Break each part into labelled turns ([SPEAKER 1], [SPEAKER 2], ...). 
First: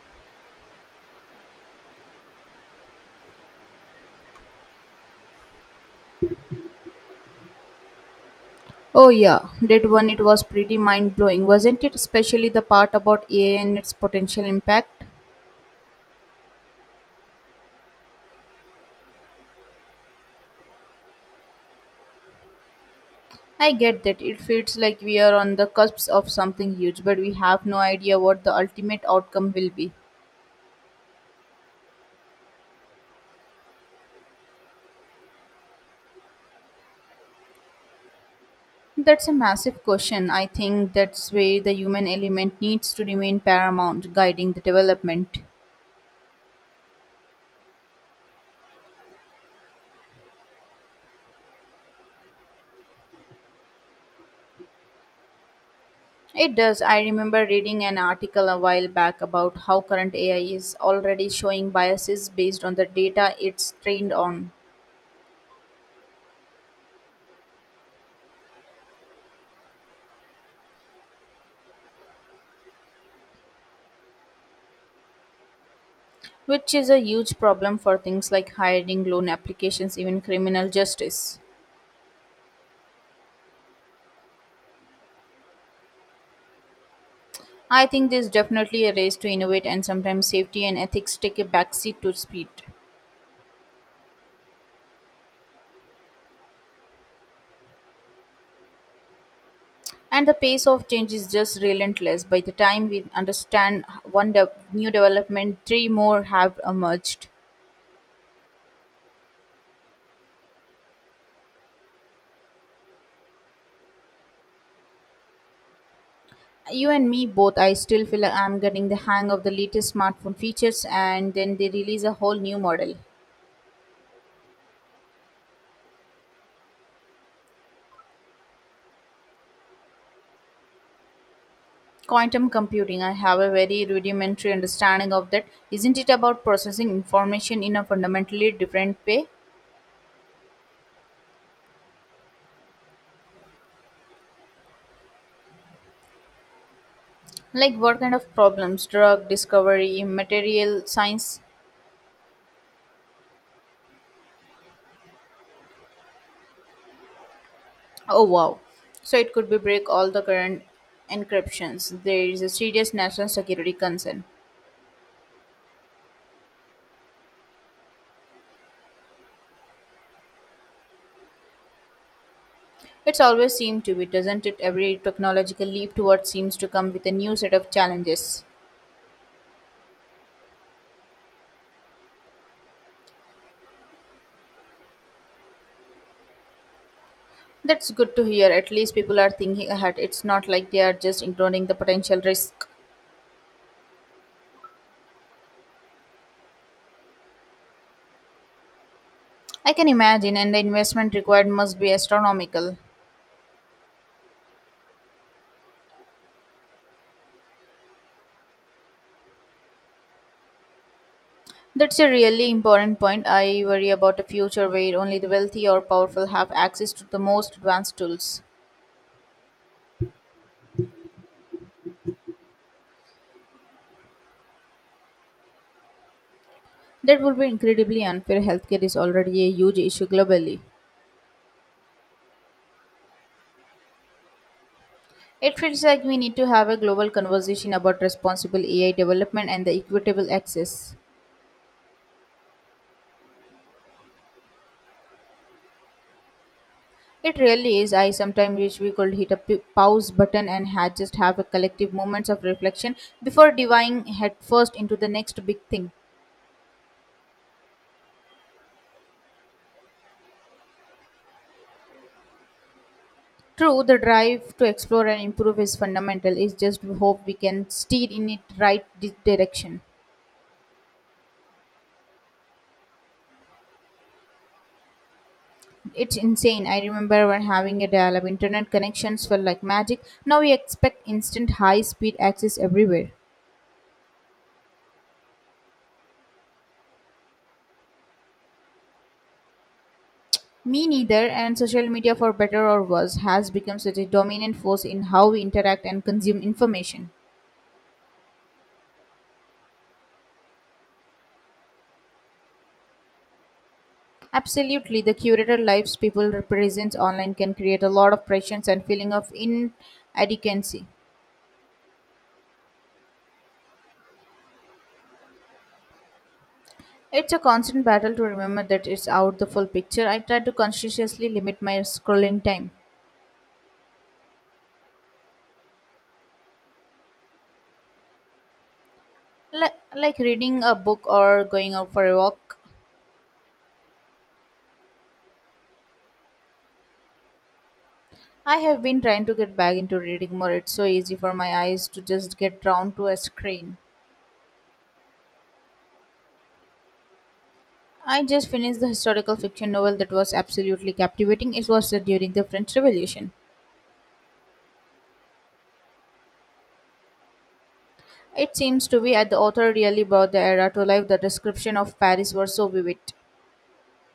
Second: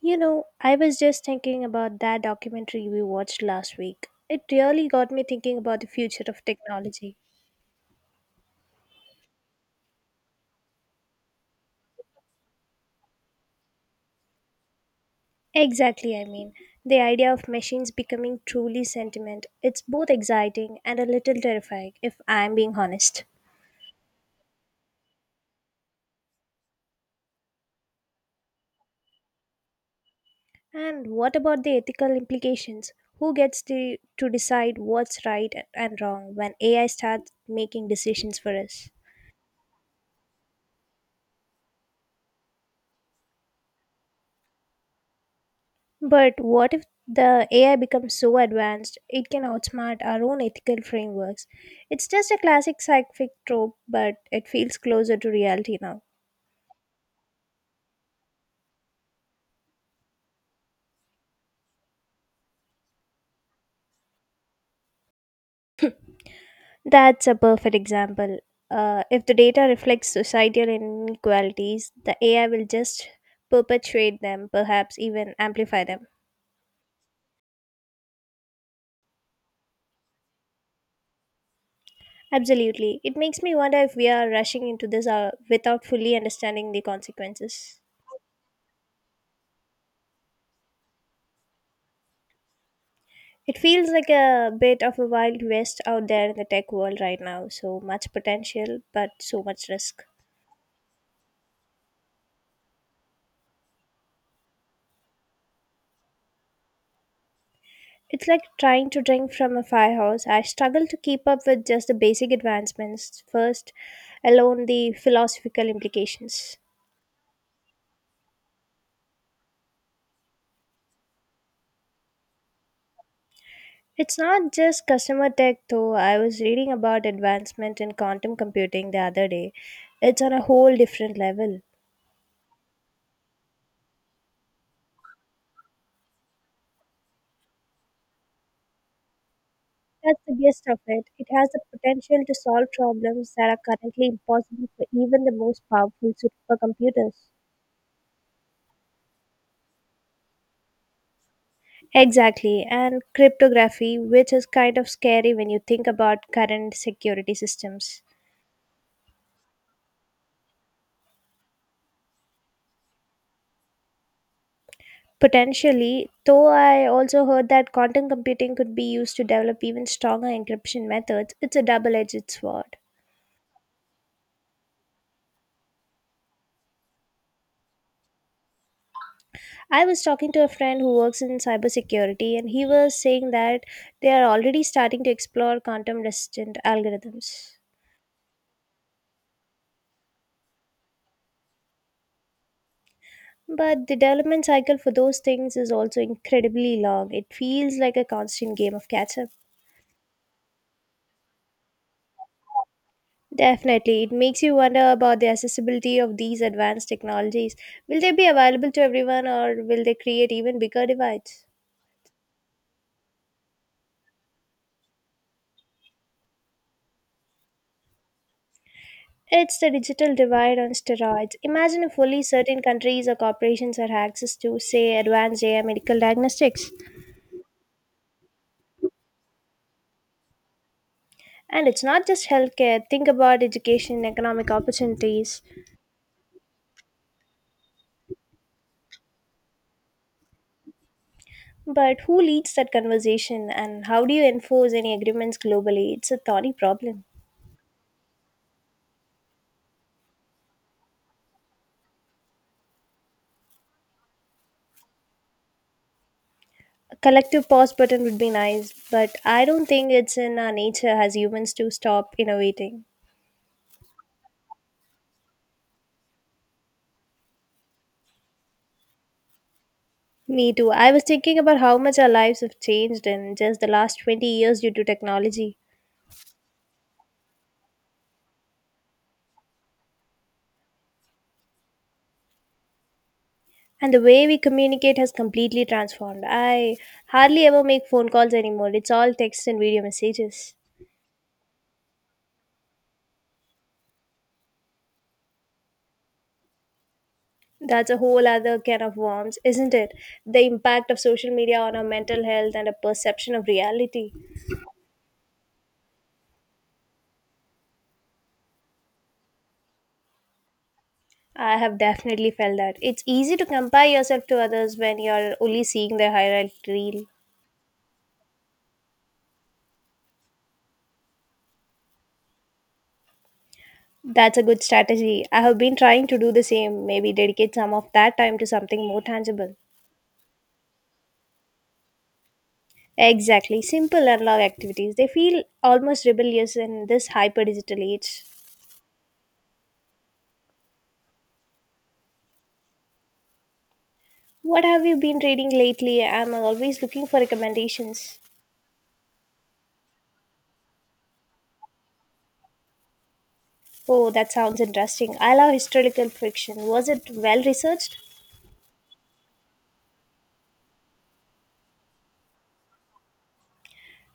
[SPEAKER 1] You know, I was just thinking about that documentary we watched last week. It really got me thinking about the future of technology.
[SPEAKER 2] Oh yeah, that one it was pretty mind blowing, wasn't it? Especially the part about AI and its potential impact.
[SPEAKER 1] Exactly, I mean, the idea of machines becoming truly sentient. It's both exciting and a little terrifying, if I'm being honest.
[SPEAKER 2] I get that it feels like we are on the cusp of something huge, but we have no idea what the ultimate outcome will be.
[SPEAKER 1] And what about the ethical implications? Who gets the, to decide what's right and wrong when AI starts making decisions for us?
[SPEAKER 2] That's a massive question. I think that's where the human element needs to remain paramount, guiding the development.
[SPEAKER 1] But what if the AI becomes so advanced it can outsmart our own ethical frameworks? It's just a classic sci-fi trope, but it feels closer to reality now.
[SPEAKER 2] It does. I remember reading an article a while back about how current AI is already showing biases based on the data it's trained on,
[SPEAKER 1] That's a perfect example. If the data reflects societal inequalities, the AI will just perpetuate them, perhaps even amplify them.
[SPEAKER 2] which is a huge problem for things like hiring, loan applications, even criminal justice.
[SPEAKER 1] Absolutely. It makes me wonder if we are rushing into this without fully understanding the consequences.
[SPEAKER 2] I think there's definitely a race to innovate, and sometimes safety and ethics take a backseat to speed.
[SPEAKER 1] It feels like a bit of a wild west out there in the tech world right now. So much potential, but so much risk.
[SPEAKER 2] And the pace of change is just relentless. By the time we understand new development, three more have emerged.
[SPEAKER 1] It's like trying to drink from a firehouse. I struggle to keep up with just the basic advancements first, alone the philosophical implications.
[SPEAKER 2] You and me both. I still feel like I'm getting the hang of the latest smartphone features, and then they release a whole new model.
[SPEAKER 1] It's not just customer tech though. I was reading about advancement in quantum computing the other day. It's on a whole different level.
[SPEAKER 2] Quantum computing, I have a very rudimentary understanding of that. Isn't it about processing information in a fundamentally different way?
[SPEAKER 1] That's the gist of it. It has the potential to solve problems that are currently impossible for even the most powerful supercomputers.
[SPEAKER 2] Like what kind of problems? Drug discovery, material science?
[SPEAKER 1] Exactly, and cryptography, which is kind of scary when you think about current security systems.
[SPEAKER 2] Oh wow. So it could be break all the current encryptions. There is a serious national security concern.
[SPEAKER 1] Potentially, though I also heard that quantum computing could be used to develop even stronger encryption methods. It's a double edged sword.
[SPEAKER 2] It's always seemed to be, doesn't it? Every technological leap towards seems to come with a new set of challenges.
[SPEAKER 1] I was talking to a friend who works in cybersecurity, and he was saying that they are already starting to explore quantum resistant algorithms.
[SPEAKER 2] That's good to hear. At least people are thinking ahead. It's not like they are just ignoring the potential risk.
[SPEAKER 1] But the development cycle for those things is also incredibly long. It feels like a constant game of catch up.
[SPEAKER 2] I can imagine, and the investment required must be astronomical.
[SPEAKER 1] Definitely, it makes you wonder about the accessibility of these advanced technologies. Will they be available to everyone or will they create even bigger divides?
[SPEAKER 2] That's a really important point. I worry about a future where only the wealthy or powerful have access to the most advanced tools.
[SPEAKER 1] It's the digital divide on steroids. Imagine if only certain countries or corporations had access to, say, advanced AI medical diagnostics.
[SPEAKER 2] That would be incredibly unfair. Healthcare is already a huge issue globally.
[SPEAKER 1] And it's not just healthcare, think about education, economic opportunities.
[SPEAKER 2] It feels like we need to have a global conversation about responsible AI development and the equitable access.
[SPEAKER 1] But who leads that conversation and how do you enforce any agreements globally? It's a thorny problem.
[SPEAKER 2] It really is. I sometimes wish we could hit a pause button and had just have a collective moments of reflection before diving headfirst into the next big thing.
[SPEAKER 1] A collective pause button would be nice, but I don't think it's in our nature as humans to stop innovating.
[SPEAKER 2] True, the drive to explore and improve is fundamental. It's just we hope we can steer in it right direction.
[SPEAKER 1] Me too. I was thinking about how much our lives have changed in just the last 20 years due to technology.
[SPEAKER 2] It's insane. I remember when having a dial-up internet connections felt like magic. Now we expect instant high-speed access everywhere.
[SPEAKER 1] And the way we communicate has completely transformed. I hardly ever make phone calls anymore. It's all text and video messages.
[SPEAKER 2] Me neither, and social media, for better or worse, has become such a dominant force in how we interact and consume information.
[SPEAKER 1] That's a whole other can of worms, isn't it? The impact of social media on our mental health and a perception of reality.
[SPEAKER 2] Absolutely, the curated lives people represents online can create a lot of pressures and feeling of inadequacy.
[SPEAKER 1] I have definitely felt that. It's easy to compare yourself to others when you're only seeing their highlight reel.
[SPEAKER 2] It's a constant battle to remember that it's out the full picture. I try to consciously limit my scrolling time.
[SPEAKER 1] That's a good strategy. I have been trying to do the same, maybe dedicate some of that time to something more tangible.
[SPEAKER 2] Like reading a book or going out for a walk.
[SPEAKER 1] Exactly. Simple analog activities. They feel almost rebellious in this hyper digital age.
[SPEAKER 2] I have been trying to get back into reading more. It's so easy for my eyes to just get drawn to a screen.
[SPEAKER 1] What have you been reading lately? I'm always looking for recommendations.
[SPEAKER 2] I just finished the historical fiction novel that was absolutely captivating. It was set during the French Revolution.
[SPEAKER 1] Oh, that sounds interesting. I love historical fiction. Was it well researched?
[SPEAKER 2] It seems to be that the author really brought the era to life. The description of Paris was so vivid.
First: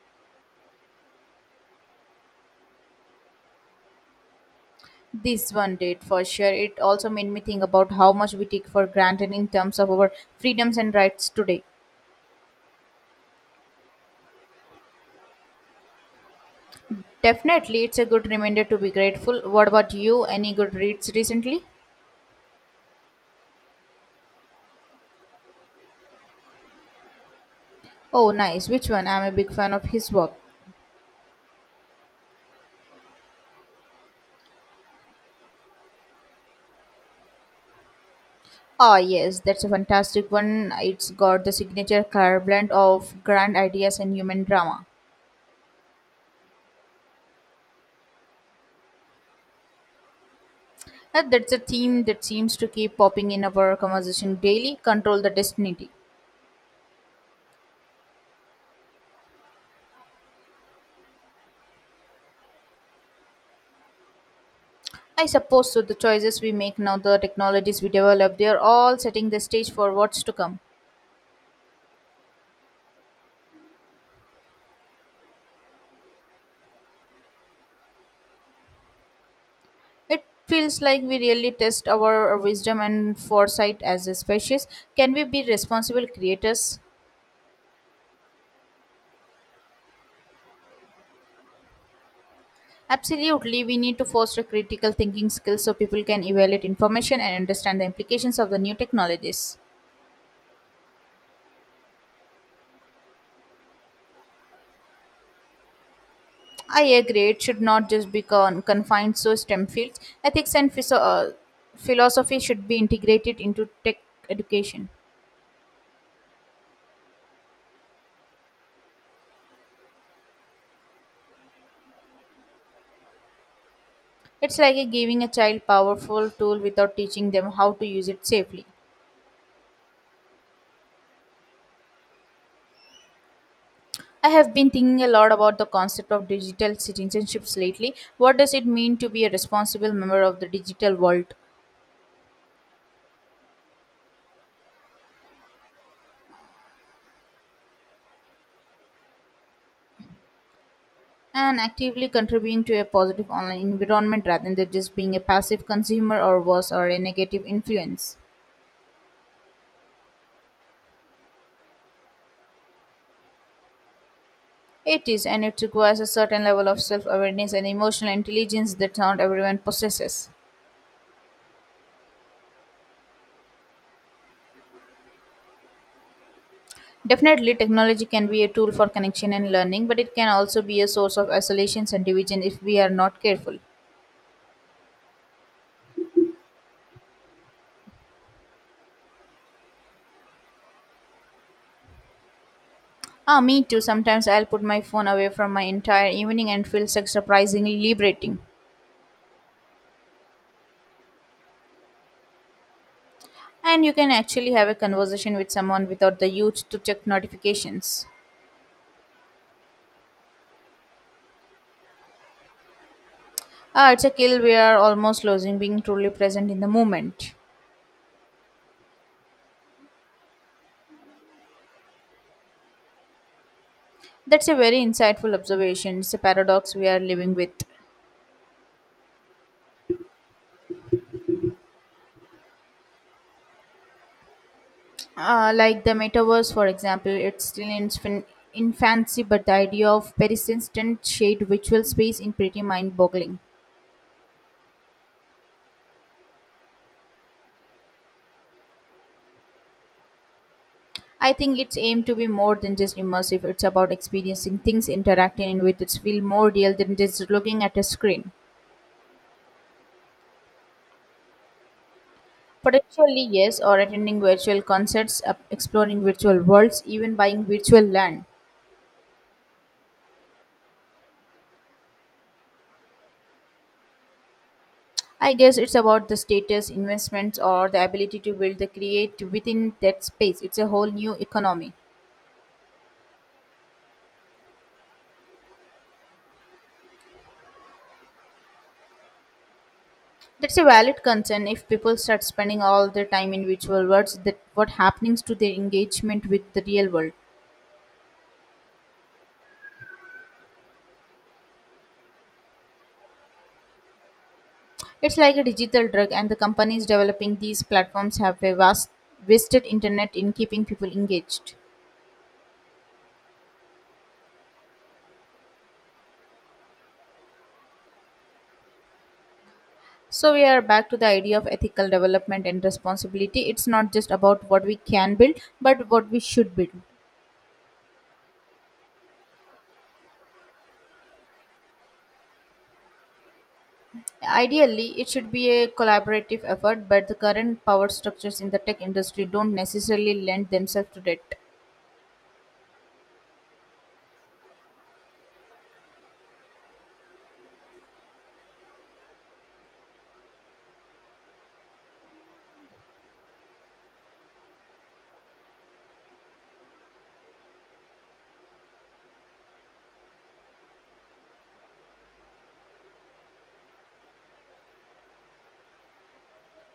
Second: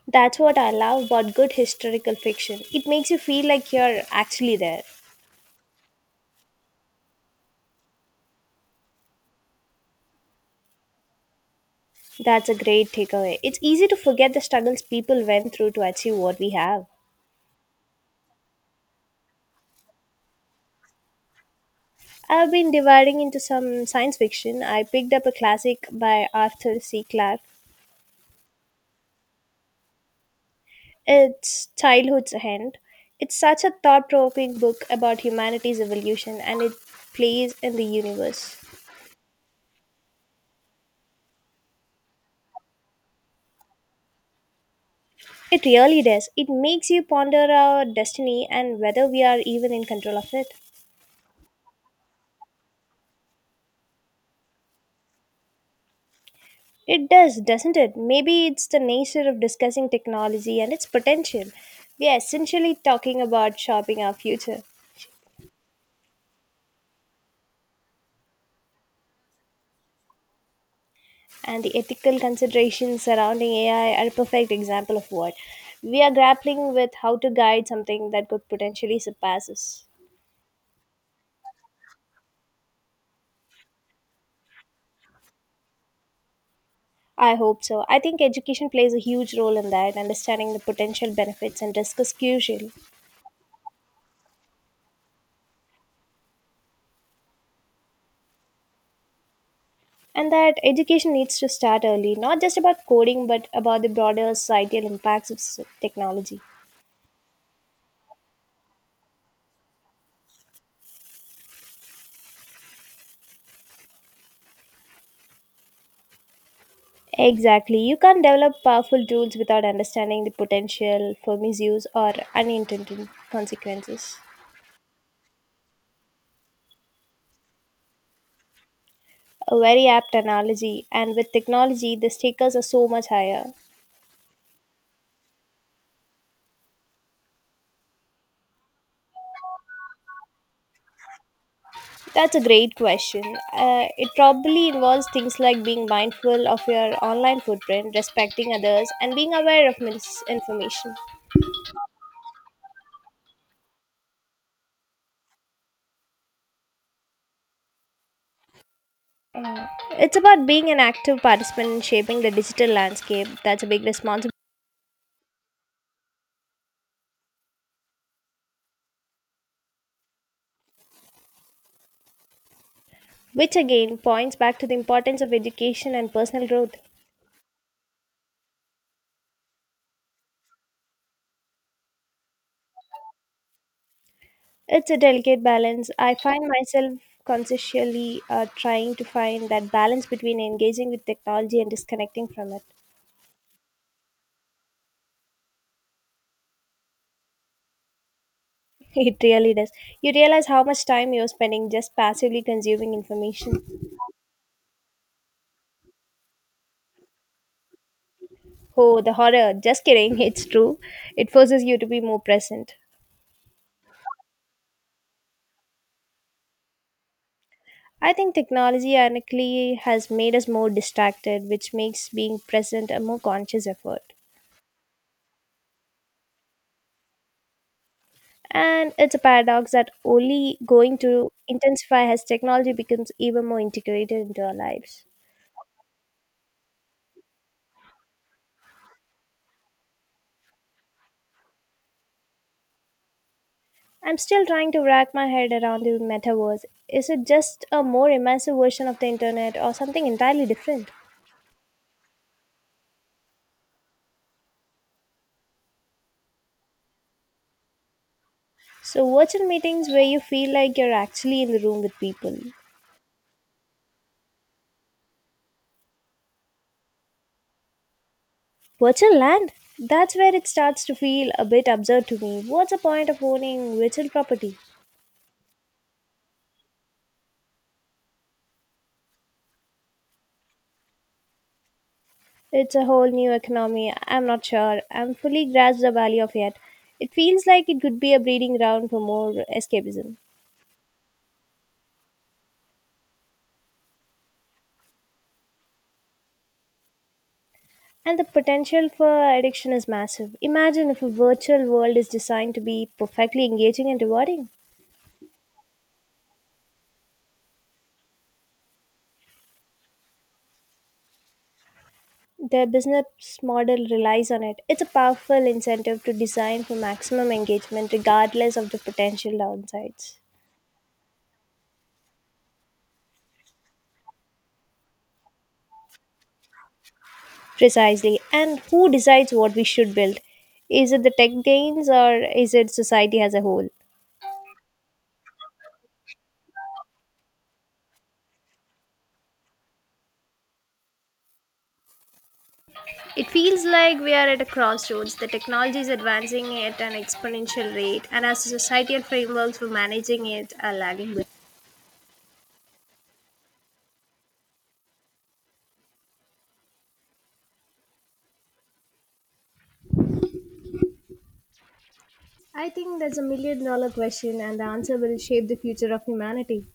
[SPEAKER 1] That's what I love about good historical fiction. It makes you feel like you're actually there.
[SPEAKER 2] This one did for sure. It also made me think about how much we take for granted in terms of our freedoms and rights today.
[SPEAKER 1] That's a great takeaway. It's easy to forget the struggles people went through to achieve what we have.
[SPEAKER 2] Definitely, it's a good reminder to be grateful. What about you? Any good reads recently?
[SPEAKER 1] I've been dividing into some science fiction. I picked up a classic by Arthur C. Clarke.
[SPEAKER 2] Oh, nice. Which one? I'm a big fan of his work.
[SPEAKER 1] It's Childhood's End. It's such a thought provoking book about humanity's evolution and its place in the universe.
[SPEAKER 2] Ah, yes, that's a fantastic one. It's got the signature color blend of grand ideas and human drama.
[SPEAKER 1] It really does. It makes you ponder our destiny and whether we are even in control of it.
[SPEAKER 2] That's a theme that seems to keep popping in our conversation daily. Control the destiny.
[SPEAKER 1] It does, doesn't it? Maybe it's the nature of discussing technology and its potential. We are essentially talking about shaping our future.
[SPEAKER 2] I suppose so. The choices we make now, the technologies we develop, they are all setting the stage for what's to come.
[SPEAKER 1] And the ethical considerations surrounding AI are a perfect example of what we are grappling with, how to guide something that could potentially surpass us.
[SPEAKER 2] It feels like we really test our wisdom and foresight as a species. Can we be responsible creators?
[SPEAKER 1] I hope so. I think education plays a huge role in that. Understanding the potential benefits and risks is crucial.
[SPEAKER 2] Absolutely, we need to foster critical thinking skills so people can evaluate information and understand the implications of the new technologies.
[SPEAKER 1] And that education needs to start early, not just about coding, but about the broader societal impacts of technology.
[SPEAKER 2] I agree, it should not just be confined to STEM fields. Ethics and philosophy should be integrated into tech education.
[SPEAKER 1] Exactly. You can't develop powerful tools without understanding the potential for misuse or unintended consequences.
[SPEAKER 2] It's like a giving a child powerful tool without teaching them how to use it safely.
[SPEAKER 1] A very apt analogy, and with technology, the stakes are so much higher.
[SPEAKER 2] I have been thinking a lot about the concept of digital citizenships lately. What does it mean to be a responsible member of the digital world
[SPEAKER 1] That's a great question. It probably involves things like being mindful of your online footprint, respecting others, and being aware of misinformation.
[SPEAKER 2] and actively contributing to a positive online environment rather than just being a passive consumer or worse or a negative influence?
[SPEAKER 1] It's about being an active participant in shaping the digital landscape. That's a big responsibility,
[SPEAKER 2] It is, and it requires a certain level of self awareness and emotional intelligence that not everyone possesses.
[SPEAKER 1] which again points back to the importance of education and personal growth.
[SPEAKER 2] Definitely, technology can be a tool for connection and learning, but it can also be a source of isolation and division if we are not careful.
[SPEAKER 1] It's a delicate balance. I find myself consciously trying to find that balance between engaging with technology and disconnecting from it.
[SPEAKER 2] Ah, me too. Sometimes I'll put my phone away from my entire evening and feel such surprisingly liberating.
[SPEAKER 1] It really does. You realize how much time you're spending just passively consuming information.
[SPEAKER 2] And you can actually have a conversation with someone without the urge to check notifications.
[SPEAKER 1] Oh, the horror. Just kidding. It's true. It forces you to be more present.
[SPEAKER 2] Ah, it's a kill we are almost losing being truly present in the moment.
[SPEAKER 1] I think technology ironically has made us more distracted, which makes being present a more conscious effort.
[SPEAKER 2] That's a very insightful observation. It's a paradox we are living with.
[SPEAKER 1] And it's a paradox that only going to intensify as technology becomes even more integrated into our lives.
[SPEAKER 2] Like the metaverse, for example, it's still in its infancy, but the idea of persistent shade virtual space is pretty mind-boggling.
[SPEAKER 1] I'm still trying to wrap my head around the metaverse. Is it just a more immersive version of the internet or something entirely different?
[SPEAKER 2] I think it's aimed to be more than just immersive. It's about experiencing things, interacting with it feel more real than just looking at a screen.
[SPEAKER 1] So, virtual meetings where you feel like you're actually in the room with people.
[SPEAKER 2] Potentially yes, or attending virtual concerts, exploring virtual worlds, even buying virtual land.
[SPEAKER 1] Virtual land? That's where it starts to feel a bit absurd to me. What's the point of owning virtual property?
[SPEAKER 2] I guess it's about the status investments or the ability to build the create within that space. It's a whole new economy.
[SPEAKER 1] It's a whole new economy. I'm not sure I'm fully grasped the value of yet. It feels like it could be a breeding ground for more escapism.
[SPEAKER 2] That's a valid concern. If people start spending all their time in virtual worlds, that what happens to their engagement with the real world?
[SPEAKER 1] And the potential for addiction is massive. Imagine if a virtual world is designed to be perfectly engaging and rewarding.
[SPEAKER 2] It's like a digital drug, and the companies developing these platforms have a vast wasted internet in keeping people engaged.
[SPEAKER 1] Their business model relies on it. It's a powerful incentive to design for maximum engagement regardless of the potential downsides.
[SPEAKER 2] So we are back to the idea of ethical development and responsibility. It's not just about what we can build, but what we should build.
[SPEAKER 1] Precisely. And who decides what we should build? Is it the tech gains or is it society as a whole?
[SPEAKER 2] Ideally, it should be a collaborative effort, but the current power structures in the tech industry don't necessarily lend themselves to that.
[SPEAKER 1] It feels like we are at a crossroads. The technology is advancing at an exponential rate, and as a society and frameworks for managing it are lagging behind. I think that's a million-dollar question, and the answer will shape the future of humanity.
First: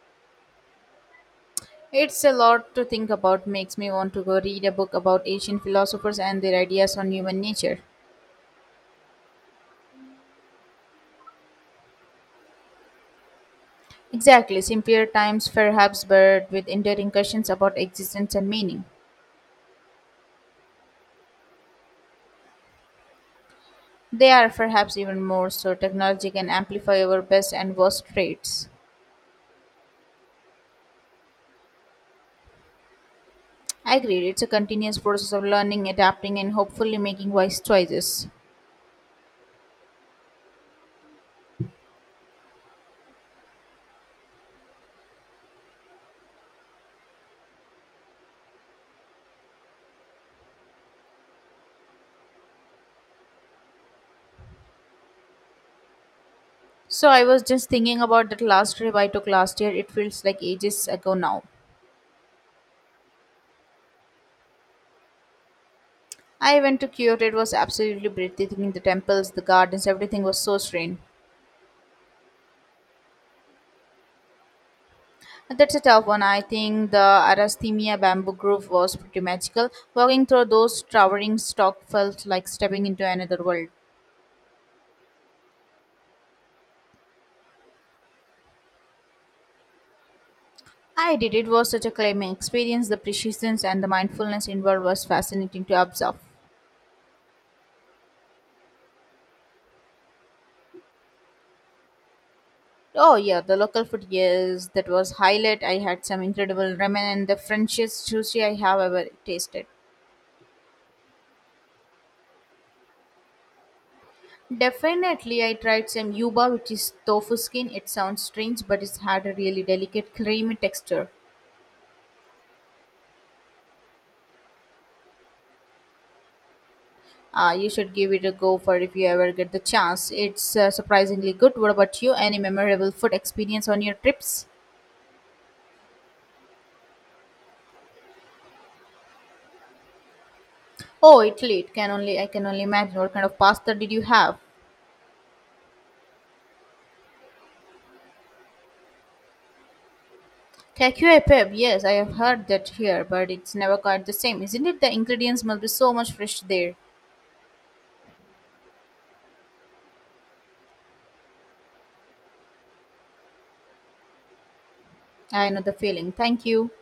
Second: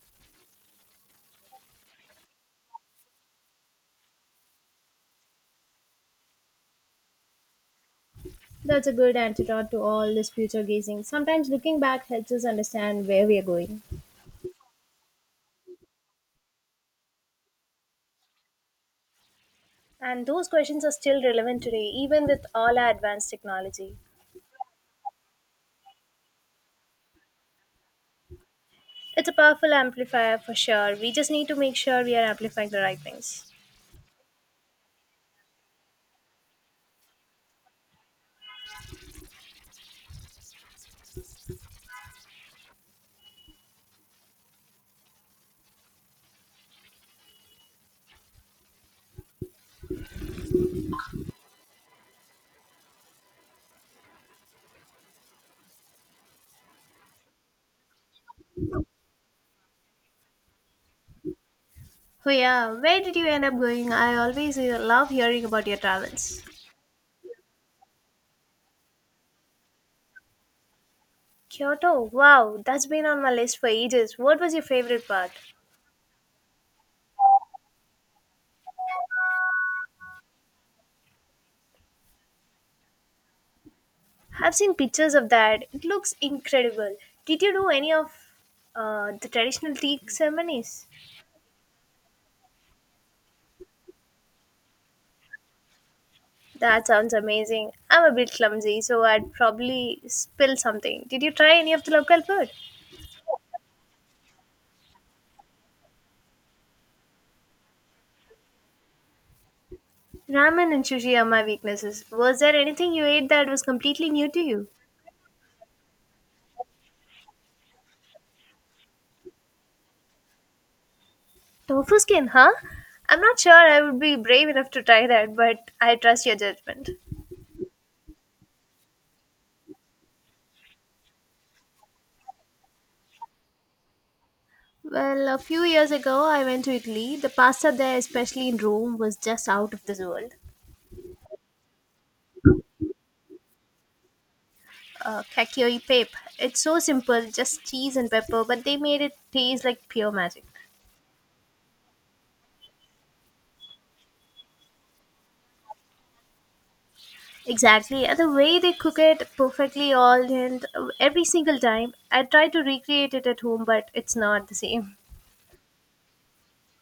[SPEAKER 2] It's a lot to think about. Makes me want to go read a book about ancient philosophers and their ideas on human nature.
[SPEAKER 1] That's a good antidote to all this future gazing. Sometimes looking back helps us understand where we are going.
[SPEAKER 2] Exactly, simpler times perhaps, but with enduring questions about existence and meaning.
[SPEAKER 1] And those questions are still relevant today, even with all our advanced technology.
[SPEAKER 2] They are perhaps even more so. Technology can amplify our best and worst traits.
[SPEAKER 1] It's a powerful amplifier for sure. We just need to make sure we are amplifying the right things.
[SPEAKER 2] I agree, it's a continuous process of learning, adapting, and hopefully making wise choices. So, I was just thinking about that last trip I took last year. It feels like ages ago now.
[SPEAKER 1] Oh yeah, where did you end up going? I always love hearing about your travels.
[SPEAKER 2] I went to Kyoto. It was absolutely breathtaking. The temples, the gardens, everything was so serene.
[SPEAKER 1] Kyoto, wow, that's been on my list for ages. What was your favorite part?
[SPEAKER 2] That's a tough one. I think the Arasthemia bamboo grove was pretty magical. Walking through those towering stalks felt like stepping into another world.
[SPEAKER 1] I've seen pictures of that. It looks incredible. Did you do any of the traditional tea ceremonies?
[SPEAKER 2] I did. It was such a claiming experience. The precision and the mindfulness involved was fascinating to observe.
[SPEAKER 1] That sounds amazing. I'm a bit clumsy, so I'd probably spill something. Did you try any of the local food?
[SPEAKER 2] Oh yeah, the local food, yes, that was highlight. I had some incredible ramen and the Frenchest sushi I have ever tasted.
[SPEAKER 1] Ramen and sushi are my weaknesses. Was there anything you ate that was completely new to you?
[SPEAKER 2] Definitely, I tried some yuba, which is tofu skin. It sounds strange, but it had a really delicate, creamy texture.
[SPEAKER 1] Tofu skin, huh? I'm not sure I would be brave enough to try that, but I trust your judgment.
[SPEAKER 2] You should give it a go for if you ever get the chance. It's surprisingly good. What about you? Any memorable food experience on your trips?
[SPEAKER 1] Well, a few years ago, I went to Italy. The pasta there, especially in Rome, was just out of this world.
[SPEAKER 2] Oh, Italy! It can only I can only imagine. What kind of pasta did you have?
[SPEAKER 1] Cacchio e pepe. It's so simple, just cheese and pepper, but they made it taste like pure magic.
[SPEAKER 2] Cacio e pepe. Yes, I have heard that here, but it's never quite the same, isn't it? The ingredients must be so much fresh there.
[SPEAKER 1] Exactly. And the way they cook it perfectly all and every single time. I try to recreate it at home, but it's not the same.
[SPEAKER 2] I know the feeling. Thank you.